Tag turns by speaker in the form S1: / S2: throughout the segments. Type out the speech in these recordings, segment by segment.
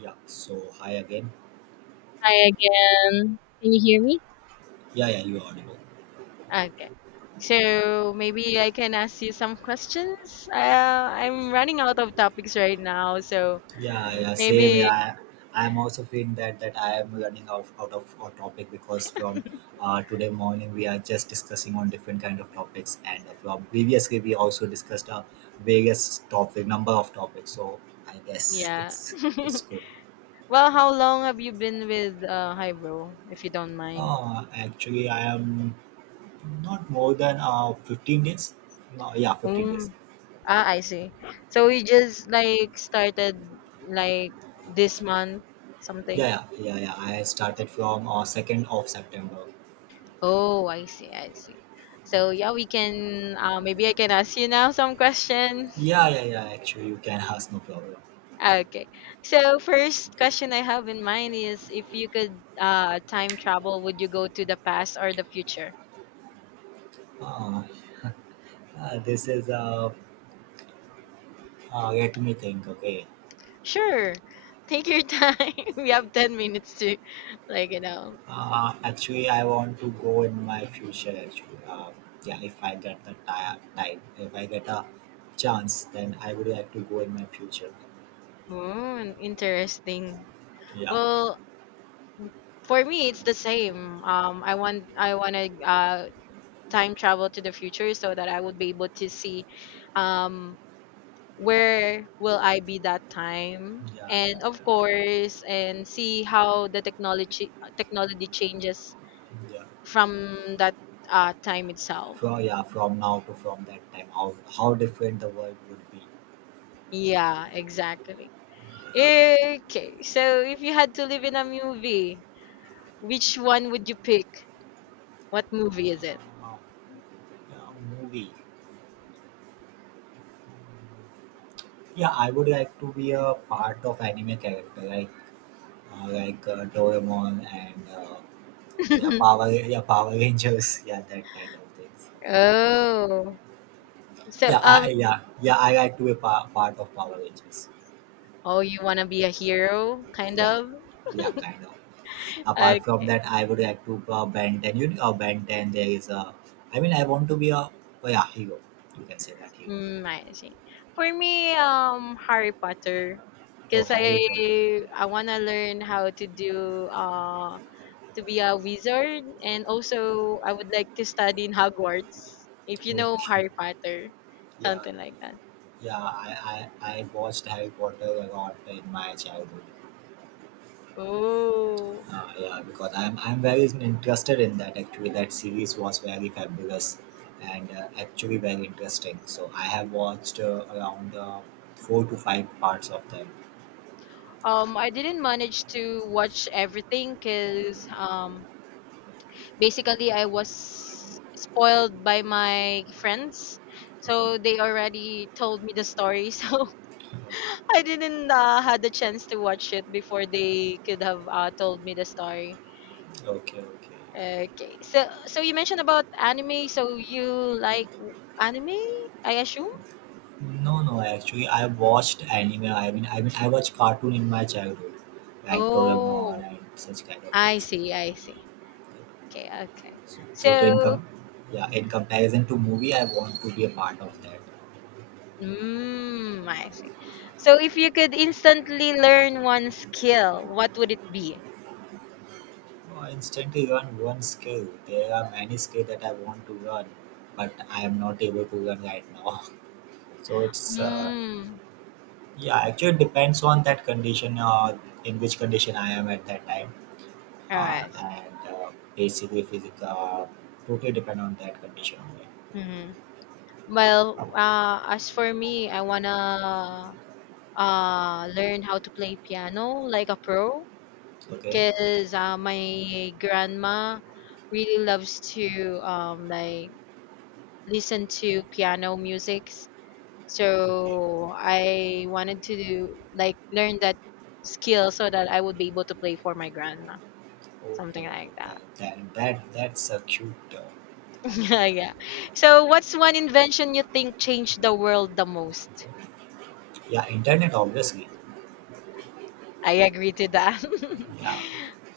S1: Yeah, so hi again.
S2: Hi again. Can you hear me?
S1: Yeah, yeah, you are audible.
S2: Okay. So maybe I can ask you some questions. Uh, I'm running out of topics right now, so
S1: Yeah, yeah, same.
S2: maybe
S1: Yeah, I am also feeling that I am running out of our topic because from today morning we are just discussing on different kind of topics, and from previously we also discussed various topic number of topics. So I guess
S2: yeah.
S1: it's good.
S2: Well, how long have you been with Hybro, if you don't mind?
S1: Actually, I am not more than 15 days. No, yeah, 15 days.
S2: Mm. Ah, I see. So you just like started like this month, something.
S1: Yeah, yeah, yeah, yeah. I started from September 2nd.
S2: Oh, I see, I see. So
S1: Yeah.
S2: yeah, we can maybe I can ask you now some questions.
S1: Yeah, yeah, yeah. Actually, you can ask, no problem.
S2: Ah, okay. So first question I have in mind is if you could time travel, would you go to the past or the future?
S1: Uh, this is Let me think. Okay.
S2: Sure. Take your time. We have 10 minutes to like,
S1: Actually, I want to go in my future. Actually, yeah. If I get the time, if I get a chance, then I would like to go in my future.
S2: Mm, interesting.
S1: Yeah,
S2: Well, for me it's the same. I want to time travel to the future so that I would be able to see um where will I be that time?
S1: yeah, yeah, yeah.
S2: And of course, and see how the technology changes
S1: Yeah.
S2: from that time itself.
S1: From, yeah, from now to from that time, how different the world would be.
S2: Yeah, exactly. Okay, so if you had to live in a movie, which one would you pick? What movie is it?
S1: Uh, yeah, Movie. Yeah, I would like to be a part of anime character. Like Doraemon and yeah, Power Rangers, yeah, that kind of things.
S2: Oh, so
S1: Yeah, I like to be part of Power Rangers.
S2: oh, you wanna be a hero, kind
S1: Yeah,
S2: of?
S1: yeah, kind of. Apart from
S2: Okay.
S1: that, I would like to Ben 10. You know, Ben 10. There is a. I mean, I want to be a, oh, yeah, hero. You can say that hero.
S2: Mm, I see. For me, Harry Potter,
S1: Oh,
S2: because I
S1: Harry Potter.
S2: I wanna learn how to do to be a wizard, and also I would like to study in Hogwarts. If you know
S1: Okay.
S2: Harry Potter,
S1: Yeah,
S2: something like that.
S1: yeah. I watched Harry Potter a lot in my childhood.
S2: Oh,
S1: Yeah, because I'm very interested in that, actually. That series was very fabulous and actually very interesting. So I have watched around four to five parts of them.
S2: I didn't manage to watch everything because basically I was spoiled by my friends,
S1: Okay,
S2: so they already told me the story. So I didn't had the chance to watch it before they could have told me the story.
S1: okay, okay.
S2: Okay, so you mentioned about anime. So you like anime? I assume.
S1: No, no. Actually, I watched anime. I mean, I watched cartoon in my childhood, like
S2: Oh,
S1: Doraemon and such kind of
S2: I
S1: things.
S2: see. I see. Okay. Okay.
S1: So,
S2: So,
S1: yeah, in comparison to movie, I want to be a part of that.
S2: mm, I see. So if you could instantly learn one skill, what would it be?
S1: No, instantly learn one skill. There are many skills that I want to learn, but I am not able to learn right now. So it's
S2: Mm.
S1: yeah, actually it depends on that condition, in which condition I am at that time,
S2: All right.
S1: and basically physical totally depend on that condition only.
S2: Mm-hmm. Well, as for me, I wanna learn how to play piano like a pro
S1: Okay,
S2: because my grandma really loves to like listen to piano musics
S1: okay,
S2: so I wanted to do like learn that skill so that I would be able to play for my grandma
S1: okay,
S2: something
S1: okay.
S2: like that.
S1: That's a cute. I mean,
S2: Yeah, yeah. So what's one invention you think changed the world the most?
S1: yeah, internet obviously.
S2: I agree to that.
S1: Yeah,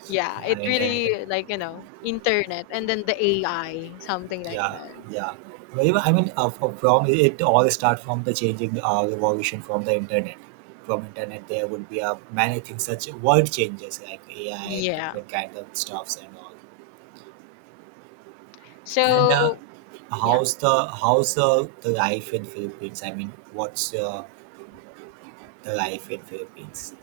S2: Yeah,
S1: yeah,
S2: it really
S1: internet.
S2: like you know internet and then the AI something like
S1: Yeah,
S2: that.
S1: yeah. Well, I mean, from it all start from the changing revolution from the internet. From internet, there would be many things, such world changes like AI and
S2: Yeah.
S1: different kind of stuffs and all. And
S2: So yeah.
S1: how's the life in Philippines? I mean, what's the life in Philippines?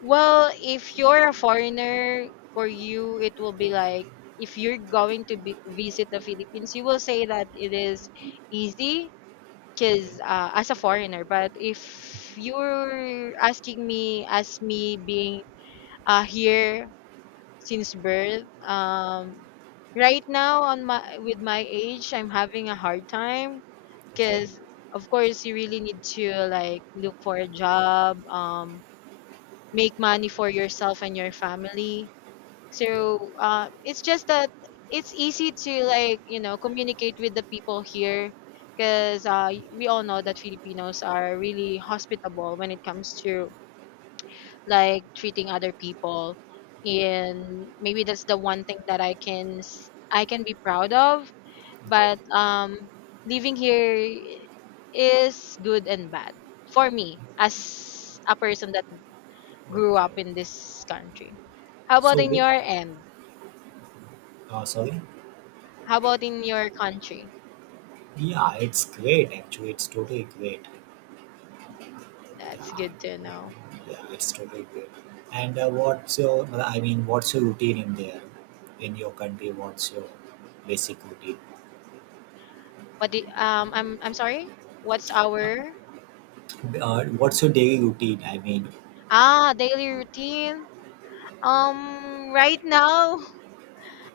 S2: Well, if you're a foreigner, for you it will be like if you're going to be, visit the Philippines, you will say that it is easy
S1: Okay,
S2: because as a foreigner. But if you're asking me as me being here since birth. Right now, on my with my age, I'm having a hard time
S1: okay,
S2: because, of course, you really need to like look for a job, make money for yourself and your family.
S1: yeah,
S2: So it's just that it's easy to like you know communicate with the people here because we all know that Filipinos are really hospitable when it comes to like treating other people and maybe that's the one thing that I can s- I can be proud of
S1: okay,
S2: but living here is good and bad for me as a person that grew
S1: okay,
S2: up in
S1: okay.
S2: this country. How about
S1: So,
S2: in your end?
S1: sorry.
S2: How about in your country?
S1: Yeah, it's great. Actually, it's totally great.
S2: That's good
S1: Yeah.
S2: to know.
S1: Yeah, it's totally great. And what's your, I mean, what's your routine in there, in your country? What's your basic routine?
S2: What the I'm sorry, what's our
S1: What's your daily routine? I mean,
S2: ah daily routine right now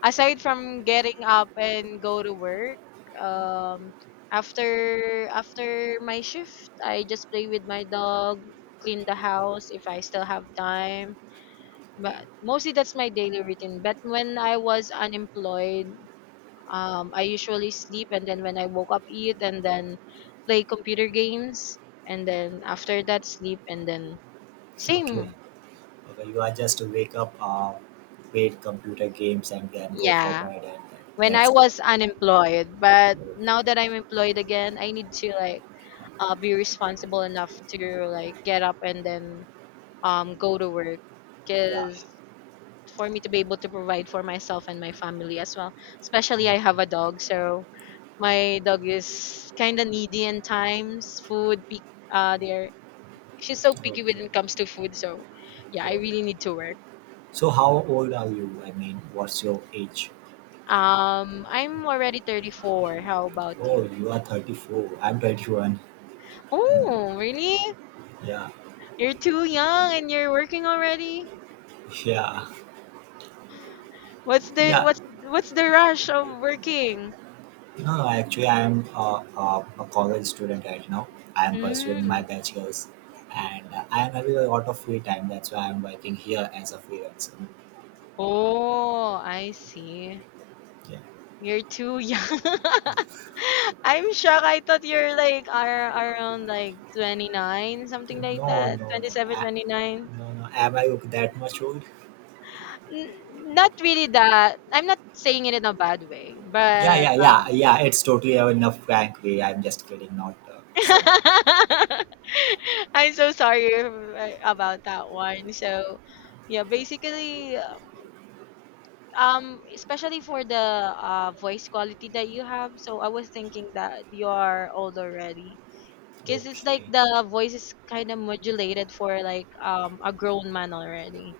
S2: aside from getting up and go to work, um, after my shift, I just play with my dog, clean the house if I still have time.
S1: okay,
S2: But mostly that's my daily routine. But when I was unemployed, I usually sleep and then when I woke up, eat and then play computer games and then after that sleep and then
S1: okay,
S2: same.
S1: okay. You are just to wake up, play computer games, and then go for
S2: Yeah,
S1: bed, and
S2: when I
S1: that's there.
S2: was unemployed. But now that I'm employed again, I need to like be responsible enough to like get up and then go to work
S1: Yeah, yeah.
S2: because for me to be able to provide for myself and my family as well, especially I have a
S1: Okay,
S2: dog. So my dog is kind of needy in times food pick there she's so picky when
S1: okay.
S2: it comes to food, so yeah, I
S1: Got it.
S2: really need to work.
S1: So, how old are you? I mean, what's your age?
S2: Um, I'm already 34. How about
S1: Oh,
S2: you?
S1: you are 34. I'm 21.
S2: Oh really?
S1: Yeah,
S2: You're too young and you're working already.
S1: yeah,
S2: What's the
S1: yeah.
S2: what's the rush of working?
S1: No, actually, I am a college student right now. I am pursuing my
S2: Mm.
S1: bachelor's, and I am having a lot of free time. That's why I am working here as a freelancer.
S2: Oh, I see.
S1: Yeah.
S2: You're too young. I'm shocked. I thought you're like are around like 29, something like
S1: No, no,
S2: that.
S1: no, no.
S2: 27, 29.
S1: No, no. Am I that much old?
S2: N- Not really that. I'm not saying it in a bad way,
S1: Yeah,
S2: but
S1: yeah, yeah, yeah. It's totally enough. Frankly, I'm just kidding. Not so.
S2: I'm so sorry about that one. So, yeah, basically especially for the voice quality that you have so I was thinking that you are old already because it's like
S1: Okay,
S2: the voice is kind of modulated for like a grown man already,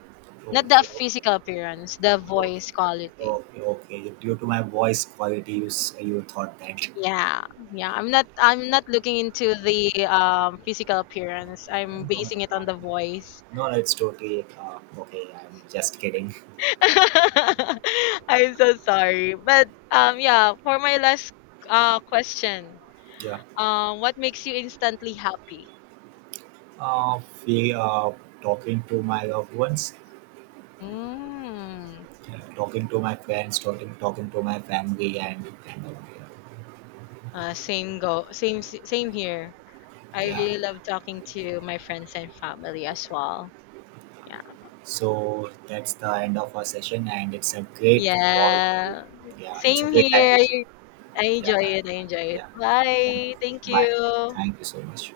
S2: not the
S1: okay, okay,
S2: physical appearance, the voice quality.
S1: okay, okay, okay. Due to my voice quality, you thought that.
S2: Yeah, yeah, I'm not looking into the physical appearance,
S1: No,
S2: I'm
S1: no,
S2: basing it on
S1: no,
S2: the voice.
S1: no, no. It's totally okay. I'm just kidding.
S2: I'm so sorry but yeah for my last question,
S1: Yeah.
S2: um, what makes you instantly happy?
S1: Uh, we Talking to my loved ones,
S2: Mm.
S1: yeah. Talking to my friends, talking to my family, and
S2: Same go same s- same here. I
S1: yeah.
S2: really love talking to my friends and family as well. Yeah.
S1: So that's the end of our session, and it's a great call. To,
S2: Yeah.
S1: yeah, it's a
S2: Same
S1: great time.
S2: here. I
S1: Yeah,
S2: enjoy
S1: thank-
S2: it. I enjoy it.
S1: yeah. Thank-
S2: Bye. Thank
S1: Bye.
S2: you.
S1: Thank you so much.